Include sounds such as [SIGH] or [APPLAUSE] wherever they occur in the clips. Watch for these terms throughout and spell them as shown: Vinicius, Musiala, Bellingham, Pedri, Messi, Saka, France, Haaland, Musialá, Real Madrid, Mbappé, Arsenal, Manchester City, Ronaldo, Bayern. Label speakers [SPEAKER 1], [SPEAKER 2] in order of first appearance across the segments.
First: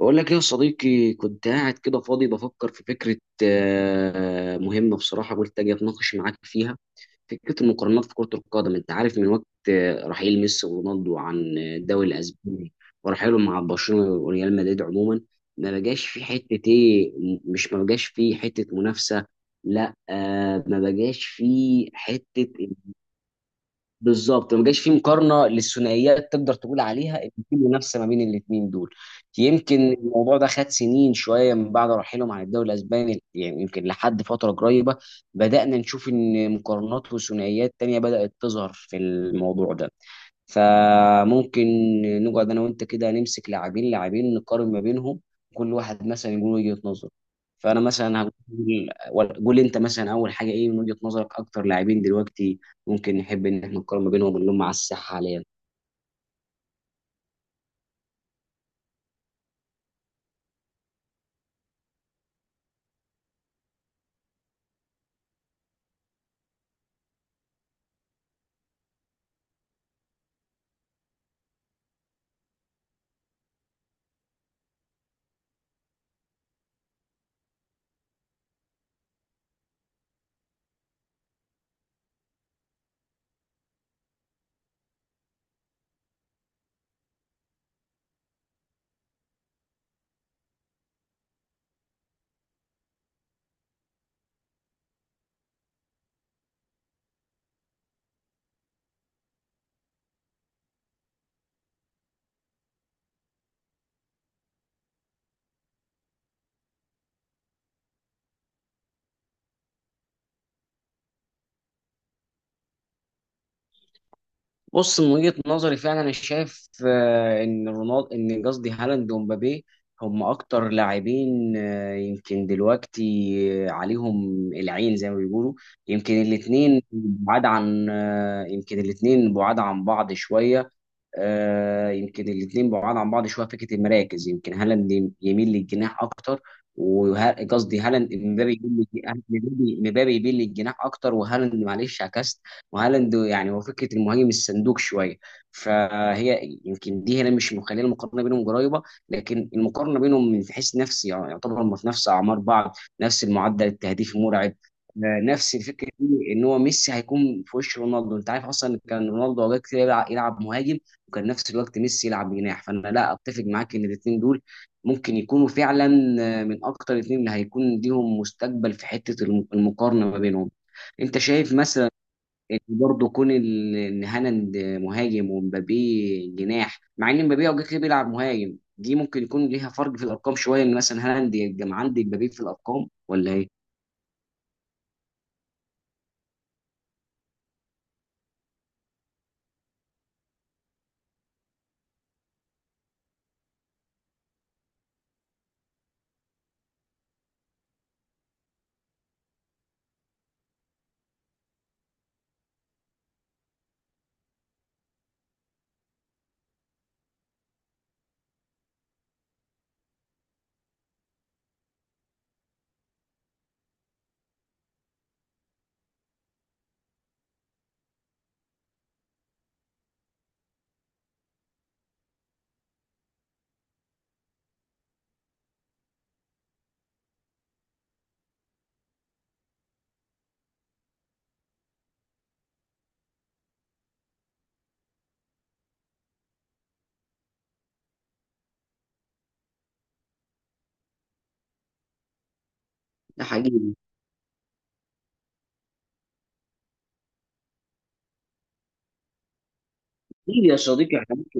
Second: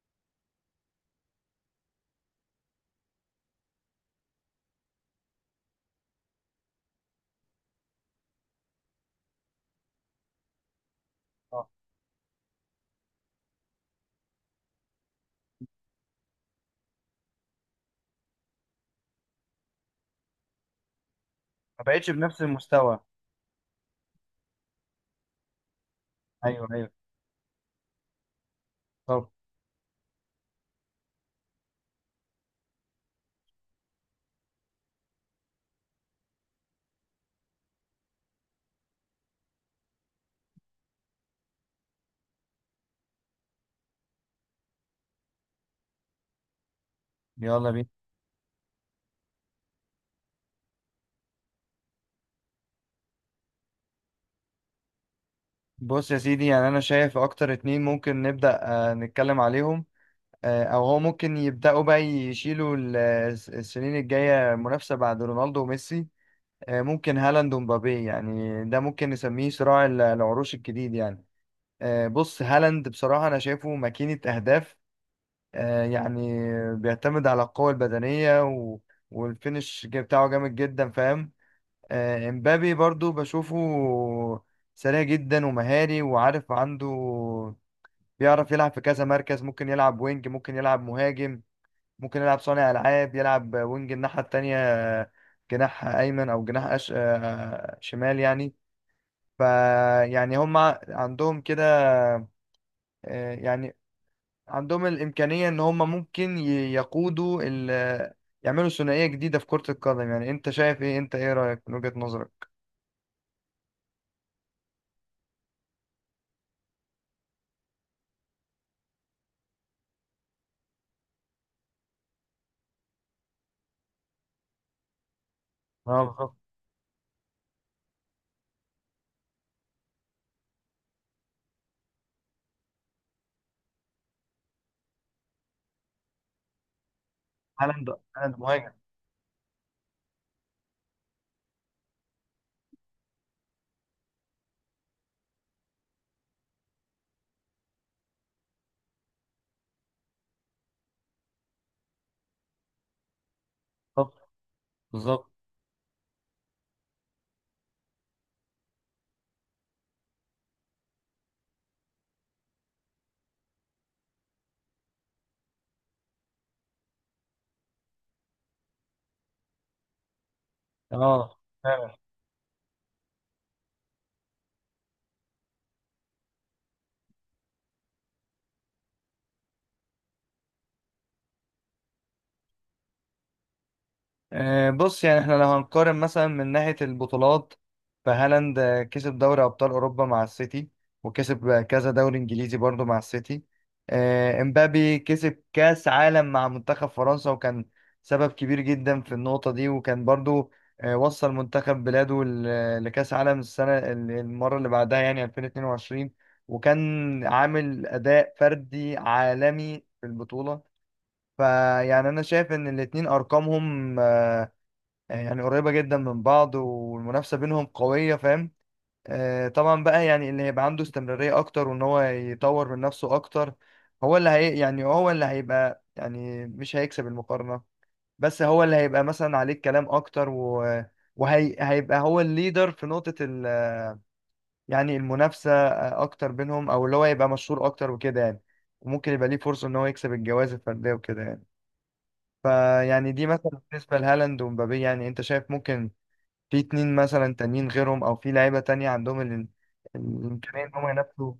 [SPEAKER 1] بقول لك ايه يا صديقي؟ كنت قاعد كده فاضي بفكر في فكرة مهمة بصراحة. قلت اجي اتناقش معاك فيها. فكرة المقارنات في كرة القدم، انت عارف من وقت رحيل ميسي ورونالدو عن
[SPEAKER 2] اه،
[SPEAKER 1] الدوري الاسباني، ورحيلهم مع برشلونة وريال مدريد عموما، ما بقاش في حتة ايه. مش ما بقاش في حتة منافسة. لا، ما بقاش في
[SPEAKER 2] ما بقتش بنفس
[SPEAKER 1] حتة.
[SPEAKER 2] المستوى.
[SPEAKER 1] بالظبط، ما جاش فيه مقارنه للثنائيات تقدر
[SPEAKER 2] ايوه
[SPEAKER 1] تقول
[SPEAKER 2] ايوه.
[SPEAKER 1] عليها ان في منافسه ما بين الاثنين دول.
[SPEAKER 2] طب
[SPEAKER 1] يمكن الموضوع ده خد سنين شويه من بعد رحيلهم عن الدوري الاسباني. يعني يمكن لحد فتره قريبه بدانا نشوف ان مقارنات وثنائيات تانية بدات تظهر في الموضوع ده. فممكن نقعد انا وانت كده نمسك لاعبين نقارن ما بينهم، كل واحد مثلا يقول وجهة نظره.
[SPEAKER 2] يلا
[SPEAKER 1] فانا
[SPEAKER 2] بينا.
[SPEAKER 1] مثلا هقول قول انت مثلا اول حاجه ايه من وجهة نظرك اكتر لاعبين دلوقتي ممكن نحب ان احنا نقارن ما بينهم، اللي هم على الساحه حاليا.
[SPEAKER 2] بص يا سيدي، يعني انا شايف اكتر اتنين ممكن نبدأ نتكلم عليهم. او هو ممكن يبدأوا بقى يشيلوا السنين الجاية منافسة بعد رونالدو وميسي. ممكن هالاند ومبابي، يعني ده ممكن نسميه صراع العروش الجديد يعني. بص، هالاند بصراحة انا شايفه ماكينة اهداف. يعني بيعتمد على القوة البدنية و... والفينش بتاعه جامد جدا، فاهم؟ امبابي برضو بشوفه سريع جدا ومهاري، وعارف عنده بيعرف يلعب في كذا مركز، ممكن يلعب وينج، ممكن يلعب مهاجم، ممكن يلعب صانع ألعاب، يلعب وينج الناحية التانية، جناح أيمن أو جناح أش... آه، شمال يعني. ف يعني هم عندهم كده، يعني عندهم الإمكانية إن هم ممكن يقودوا ال... يعملوا ثنائية جديدة في كرة القدم. يعني أنت شايف إيه؟ أنت إيه رأيك من وجهة نظرك؟
[SPEAKER 1] بص، من وجهة نظري فعلا انا شايف ان رونالدو، ان قصدي هالاند ومبابي، هم اكتر لاعبين يمكن دلوقتي عليهم العين زي ما بيقولوا.
[SPEAKER 2] اه
[SPEAKER 1] يمكن
[SPEAKER 2] بالظبط.
[SPEAKER 1] الاثنين بعاد عن بعض شوية. يمكن الاثنين بعاد عن بعض شويه في فكره المراكز. يمكن هالاند يميل للجناح اكتر، قصدي
[SPEAKER 2] هالاند،
[SPEAKER 1] هالاند
[SPEAKER 2] هالاند
[SPEAKER 1] مبابي
[SPEAKER 2] مهاجم.
[SPEAKER 1] يميل للج- مبابي مبابي يميل للجناح اكتر، وهالاند معلش عكست. وهالاند يعني هو فكره المهاجم الصندوق شويه، فهي يمكن دي هنا مش مخليه المقارنه بينهم قريبه. لكن المقارنه بينهم من حيث نفسي، يعني يعتبر هم في نفس اعمار بعض، نفس المعدل التهديفي
[SPEAKER 2] بالظبط
[SPEAKER 1] المرعب.
[SPEAKER 2] بالظبط.
[SPEAKER 1] نفس الفكره دي ان هو ميسي هيكون في وش رونالدو. انت عارف اصلا كان رونالدو اوقات كتير يلعب مهاجم، وكان نفس الوقت ميسي يلعب جناح. فانا لا اتفق معاك ان الاثنين دول ممكن يكونوا فعلا من اكتر الاثنين اللي هيكون ليهم مستقبل في حته المقارنه ما بينهم. انت
[SPEAKER 2] اه
[SPEAKER 1] شايف مثلا
[SPEAKER 2] فعلا.
[SPEAKER 1] ان برضه كون ان هالاند مهاجم ومبابي جناح، مع ان مبابي اوقات كتير بيلعب مهاجم، دي ممكن يكون ليها فرق في الارقام شويه، ان مثلا هالاند يبقى عندي مبابي في الارقام ولا ايه؟
[SPEAKER 2] بص، يعني احنا لو هنقارن مثلا من ناحية البطولات، فهالاند كسب دوري أبطال أوروبا مع السيتي، وكسب كذا دوري إنجليزي برضه مع السيتي. امبابي كسب كأس عالم مع منتخب فرنسا، وكان سبب كبير جدا في النقطة دي، وكان برضه وصل منتخب بلاده لكأس عالم السنة المرة اللي بعدها، يعني 2022، وكان عامل أداء فردي عالمي في البطولة. فيعني انا شايف ان الاتنين ارقامهم يعني قريبة جدا من بعض، والمنافسة بينهم قوية، فاهم؟ طبعا بقى يعني اللي هيبقى عنده استمرارية اكتر، وان هو يطور من نفسه اكتر، هو اللي هي يعني هو اللي هيبقى يعني مش هيكسب المقارنة، بس هو اللي هيبقى مثلا عليه الكلام اكتر، و وهيبقى هو الليدر في نقطة ال يعني المنافسة اكتر بينهم، او اللي هو يبقى مشهور اكتر وكده يعني. وممكن يبقى ليه فرصة ان هو يكسب الجوائز الفردية وكده يعني. فيعني
[SPEAKER 1] ده
[SPEAKER 2] دي مثلا
[SPEAKER 1] حقيقي.
[SPEAKER 2] بالنسبة لهالاند ومبابي، يعني انت شايف ممكن في اتنين مثلا تانيين غيرهم، او في لعيبة تانية عندهم
[SPEAKER 1] ليه يا
[SPEAKER 2] الامكانية ان هم
[SPEAKER 1] صديقي؟ احنا
[SPEAKER 2] ينافسوا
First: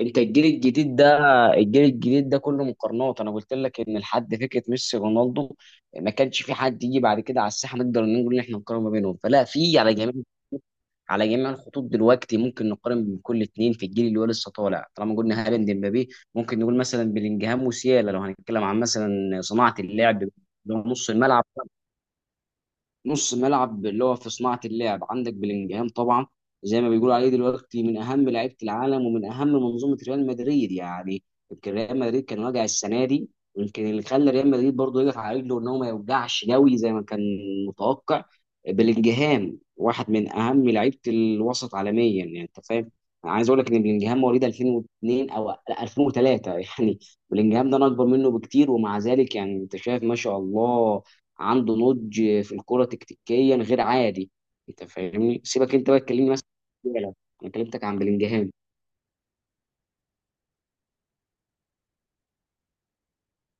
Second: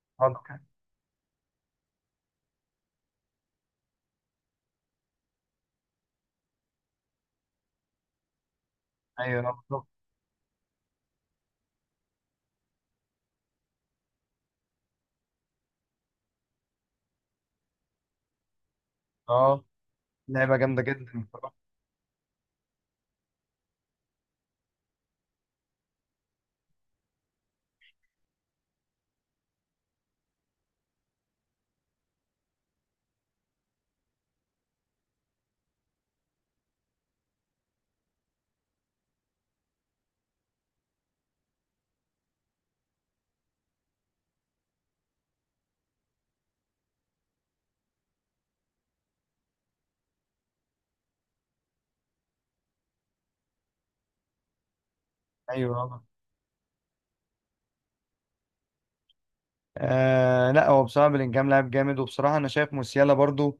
[SPEAKER 1] انت الجيل
[SPEAKER 2] هالاند؟
[SPEAKER 1] الجديد ده، الجيل الجديد ده كله مقارنات. انا قلت لك ان لحد فكره ميسي رونالدو ما كانش في حد يجي بعد كده على الساحه نقدر نقول ان احنا نقارن ما بينهم، فلا
[SPEAKER 2] ايوه اه
[SPEAKER 1] في
[SPEAKER 2] بالظبط.
[SPEAKER 1] على جميع على جميع الخطوط دلوقتي ممكن نقارن بين كل اتنين في الجيل اللي هو لسه طالع. طالما قلنا هالاند مبابي، ممكن نقول مثلا بلينجهام وسيالا لو هنتكلم عن مثلا
[SPEAKER 2] اه
[SPEAKER 1] صناعه اللعب، اللي
[SPEAKER 2] لعيبة جامدة
[SPEAKER 1] هو نص
[SPEAKER 2] جدا
[SPEAKER 1] الملعب.
[SPEAKER 2] بصراحة.
[SPEAKER 1] نص ملعب اللي هو في صناعة اللعب، عندك بلينجهام طبعا زي ما بيقولوا عليه دلوقتي من أهم لعيبة العالم ومن أهم منظومة ريال مدريد، يعني يمكن ريال مدريد كان واجع السنة دي، ويمكن اللي خلى ريال مدريد برضه يقف على رجله إن هو ما يوجعش قوي زي ما كان متوقع. بلينجهام واحد من أهم لعيبة الوسط عالميا، يعني أنت فاهم. أنا عايز أقول لك إن بلينجهام مواليد 2002 أو لا 2003 [LAUGHS] يعني بلينجهام ده أنا أكبر منه بكتير، ومع ذلك يعني أنت شايف ما شاء الله عنده نضج في الكرة تكتيكيا غير عادي. انت فاهمني؟ سيبك
[SPEAKER 2] ايوه
[SPEAKER 1] انت بقى
[SPEAKER 2] آه.
[SPEAKER 1] تكلمني مثلا عن ديبالا. انا كلمتك عن بلينجهام.
[SPEAKER 2] آه لا، هو بصراحة بلينجهام لاعب جامد، وبصراحة أنا شايف موسيالا برضو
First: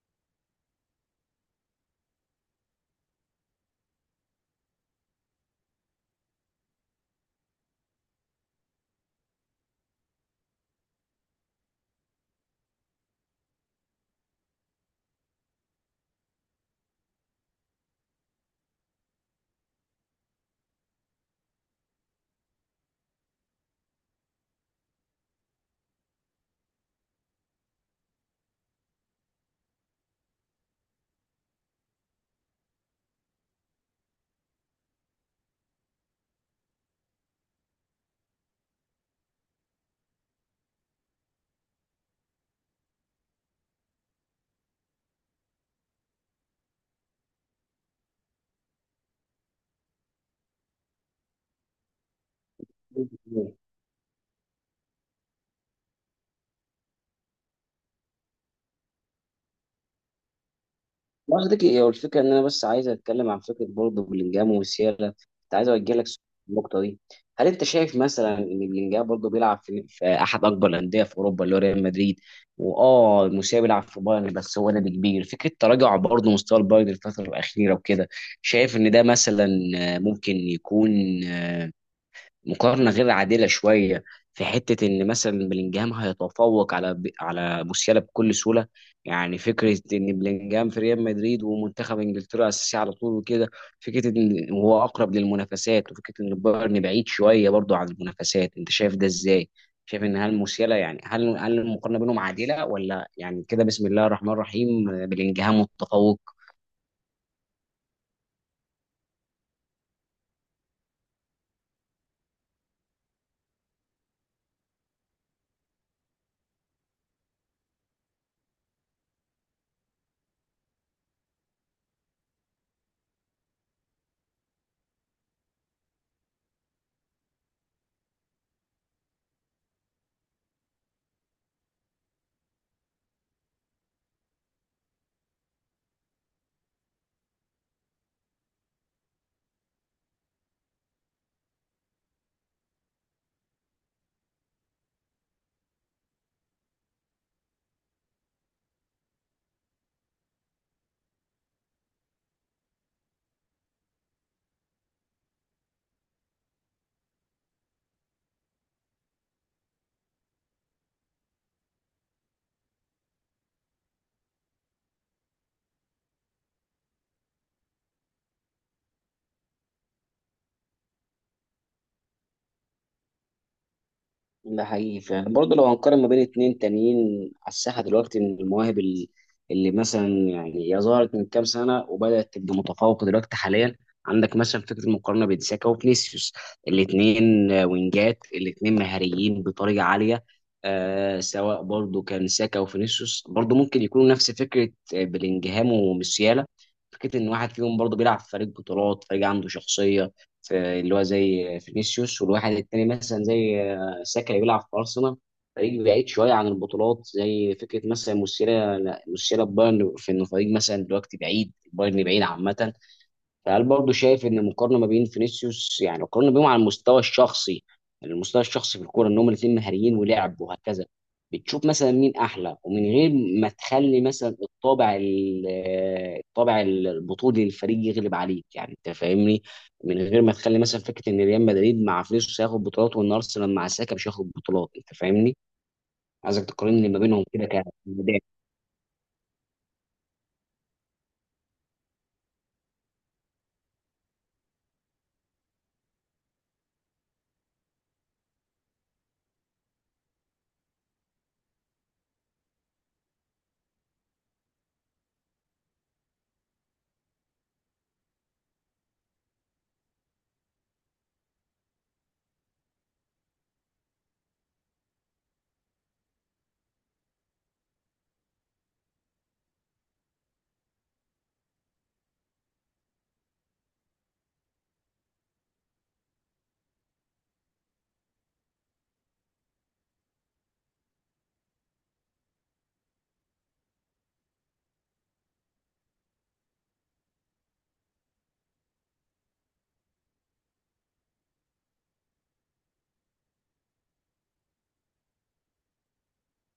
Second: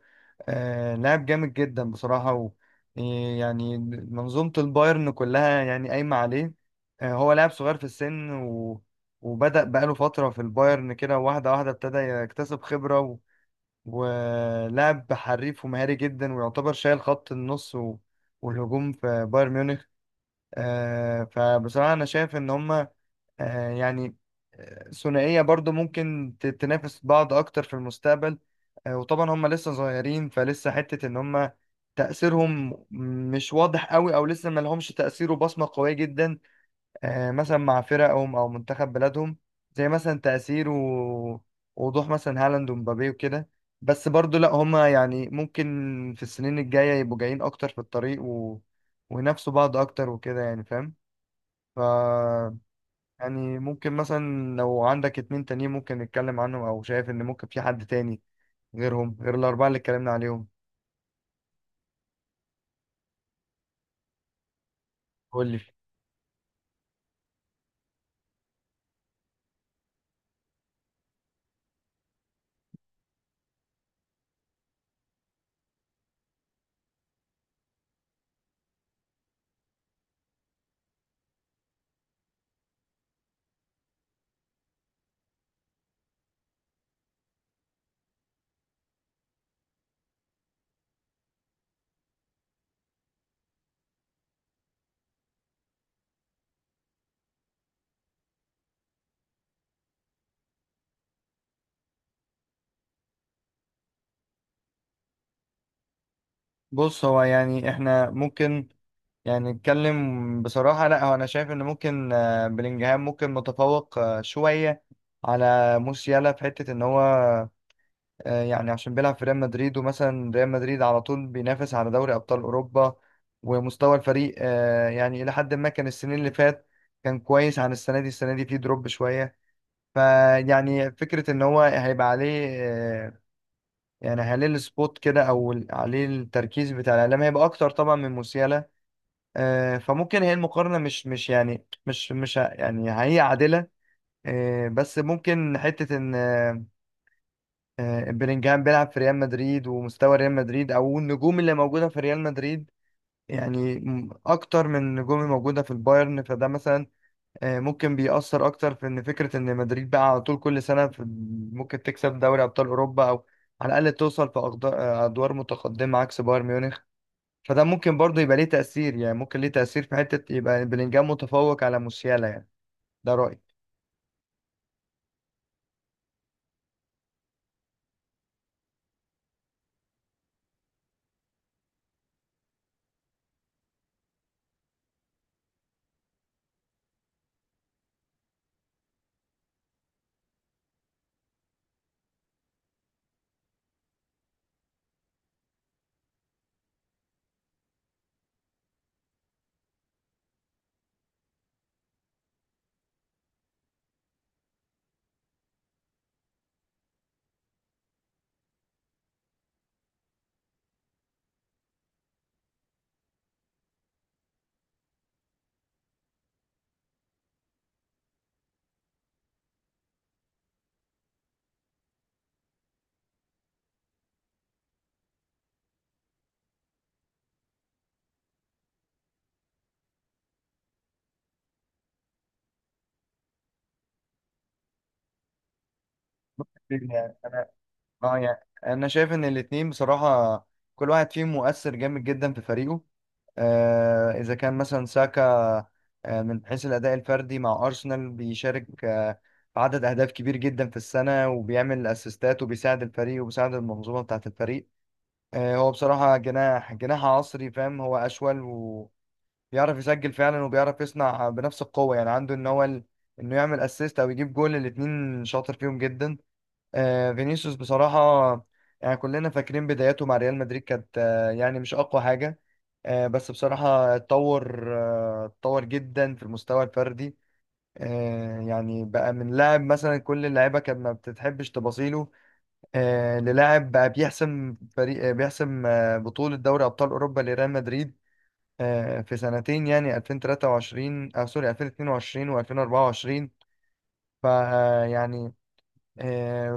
[SPEAKER 2] آه لاعب جامد جدا بصراحة، و آه، يعني منظومة البايرن كلها يعني قايمة عليه. آه هو لاعب صغير في السن، و وبدأ بقاله فترة في البايرن كده، واحدة واحدة ابتدى يكتسب خبرة و... ولاعب حريف ومهاري جدا، ويعتبر شايل خط النص و... والهجوم في بايرن ميونخ. آه فبصراحة أنا شايف إن هما آه، يعني ثنائية برضو ممكن تنافس بعض أكتر في المستقبل. وطبعا هم لسه صغيرين، فلسه حتة إن هم تأثيرهم مش واضح قوي، أو لسه ما لهمش تأثير وبصمة قوية جدا مثلا مع فرقهم أو منتخب بلادهم، زي مثلا تأثير ووضوح مثلا هالاند ومبابي وكده. بس برضو لا هم يعني ممكن في السنين الجاية يبقوا جايين أكتر في الطريق و... وينافسوا بعض أكتر وكده يعني، فاهم؟ ف يعني ممكن مثلا لو عندك اتنين تانيين ممكن نتكلم عنهم، او شايف ان ممكن في حد تاني غيرهم غير الاربعه اللي اتكلمنا عليهم؟
[SPEAKER 1] ما قصدي هو الفكره ان انا بس عايز اتكلم عن فكره برضه بلينجهام وسيالا.
[SPEAKER 2] قول
[SPEAKER 1] كنت
[SPEAKER 2] لي.
[SPEAKER 1] عايز اوجه لك سؤال في النقطه دي. هل انت شايف مثلا ان بلينجهام برضه بيلعب في احد اكبر الانديه في اوروبا اللي هو ريال مدريد، واه موسيقى بيلعب في بايرن، بس هو نادي كبير، فكره تراجع برضه مستوى البايرن الفتره الاخيره وكده، شايف ان ده مثلا ممكن يكون مقارنه غير عادله شويه، في حته ان مثلا بلينجهام هيتفوق على موسيالا بكل سهوله؟ يعني فكره ان بلينجهام في ريال مدريد ومنتخب انجلترا اساسي على طول وكده، فكره ان هو اقرب للمنافسات، وفكره ان بايرن بعيد شويه برضه عن المنافسات، انت شايف ده ازاي؟ شايف ان هل موسيالا، يعني هل المقارنه بينهم عادله، ولا يعني كده بسم الله الرحمن الرحيم بلينجهام متفوق؟
[SPEAKER 2] بص هو يعني احنا ممكن يعني نتكلم بصراحه. لا هو انا شايف ان ممكن بلينجهام ممكن متفوق شويه على موسيالا، في حته ان هو يعني عشان بيلعب في ريال مدريد، ومثلا ريال مدريد على طول بينافس على دوري ابطال اوروبا، ومستوى الفريق يعني الى حد ما كان السنين اللي فات كان كويس عن السنه دي. السنه دي فيه دروب شويه. فيعني فكرة إن هو هيبقى عليه يعني عليه السبوت كده، أو عليه التركيز بتاع الإعلام هيبقى أكتر طبعا من موسيالا. فممكن هي المقارنة مش يعني مش مش ه- يعني هي عادلة. بس ممكن حتة إن بلينجهام بيلعب في ريال مدريد، ومستوى ريال مدريد أو النجوم اللي موجودة في ريال مدريد يعني أكتر من النجوم الموجودة في البايرن. فده مثلا ممكن بيأثر أكتر، في إن فكرة إن مدريد بقى على طول كل سنة في ممكن تكسب دوري أبطال أوروبا، أو على الأقل توصل في أدوار متقدمة عكس بايرن ميونخ. فده ممكن برضه يبقى ليه تأثير، يعني ممكن ليه تأثير في حتة يبقى بلينجهام متفوق على موسيالا يعني. ده رأيي.
[SPEAKER 1] ده حقيقي فعلا. برضه لو هنقارن ما بين اتنين تانيين على الساحة دلوقتي من المواهب اللي مثلا يعني هي ظهرت من كام سنة وبدأت تبقى متفوقة دلوقتي حاليا، عندك مثلا فكرة المقارنة بين ساكا وفينيسيوس. الاتنين وينجات، الاتنين مهاريين بطريقة عالية. سواء برضه كان ساكا وفينيسيوس برضه ممكن يكونوا نفس فكرة بلينجهام وموسيالا. فكرة إن واحد فيهم برضه بيلعب في فريق بطولات، فريق عنده شخصية في، اللي هو زي فينيسيوس، والواحد التاني مثلا زي ساكا يلعب في ارسنال، فريق بعيد شويه عن البطولات، زي فكره مثلا مسيرة بايرن في ان فريق مثلا دلوقتي بعيد، بايرن بعيد عامه. فهل برضه شايف ان المقارنه ما بين فينيسيوس، يعني القارنه بينهم على المستوى الشخصي، يعني المستوى الشخصي في الكوره، ان هم الاثنين مهاريين ولعب وهكذا، بتشوف مثلا مين احلى، ومن غير ما تخلي مثلا الطابع الطابع البطولي للفريق يغلب عليك، يعني انت فاهمني، من غير ما تخلي مثلا فكره ان ريال مدريد مع فينيسيوس هياخد بطولات وان ارسنال مع ساكا مش هياخد بطولات، انت فاهمني؟ عايزك تقارن لي ما
[SPEAKER 2] يعني
[SPEAKER 1] بينهم كده
[SPEAKER 2] أنا
[SPEAKER 1] كده.
[SPEAKER 2] آه يعني أنا شايف إن الاتنين بصراحة كل واحد فيهم مؤثر جامد جدا في فريقه. إذا كان مثلا ساكا من حيث الأداء الفردي مع أرسنال، بيشارك في عدد أهداف كبير جدا في السنة، وبيعمل أسيستات، وبيساعد الفريق وبيساعد المنظومة بتاعة الفريق. هو بصراحة جناح، جناح عصري، فاهم؟ هو أشول وبيعرف يسجل فعلا، وبيعرف يصنع بنفس القوة، يعني عنده إن هو ال... إنه يعمل أسيست أو يجيب جول، الاتنين شاطر فيهم جدا. فينيسيوس بصراحة يعني كلنا فاكرين بداياته مع ريال مدريد كانت يعني مش أقوى حاجة. بس بصراحة اتطور، اتطور جدا في المستوى الفردي. يعني بقى من لاعب مثلا كل اللعيبة كانت ما بتحبش تباصيله، للاعب بقى بيحسم فريق، بيحسم بطولة دوري أبطال أوروبا لريال مدريد في سنتين، يعني 2023 أو سوري 2022 و2024. فيعني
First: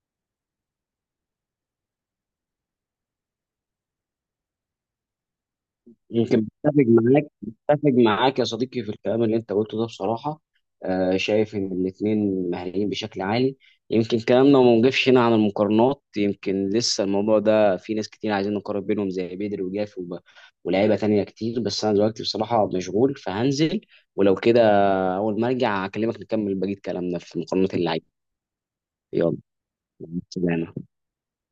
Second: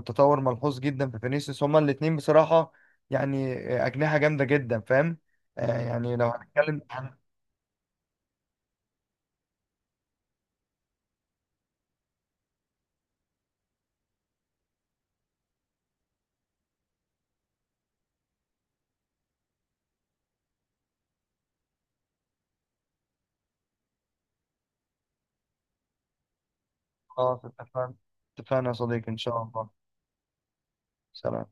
[SPEAKER 2] تطور ملحوظ جدا في فينيسيوس. هما الاتنين بصراحة يعني أجنحة جامدة جدا، فاهم؟ يعني لو
[SPEAKER 1] يمكن
[SPEAKER 2] هنتكلم.
[SPEAKER 1] بتفق معاك يا صديقي في الكلام اللي انت قلته ده بصراحه. شايف ان الاثنين مهاريين بشكل عالي. يمكن كلامنا ما وقفش هنا عن المقارنات، يمكن لسه الموضوع ده في ناس كتير عايزين نقارن بينهم زي بدري وجافي ولاعيبه تانية كتير، بس انا دلوقتي بصراحه مشغول فهنزل، ولو كده اول ما ارجع اكلمك نكمل بقيه كلامنا في
[SPEAKER 2] خلاص
[SPEAKER 1] مقارنات
[SPEAKER 2] اتفقنا.
[SPEAKER 1] اللعيبه.
[SPEAKER 2] اتفقنا يا صديقي إن
[SPEAKER 1] يلا،
[SPEAKER 2] شاء الله.
[SPEAKER 1] مع السلامه.
[SPEAKER 2] سلام.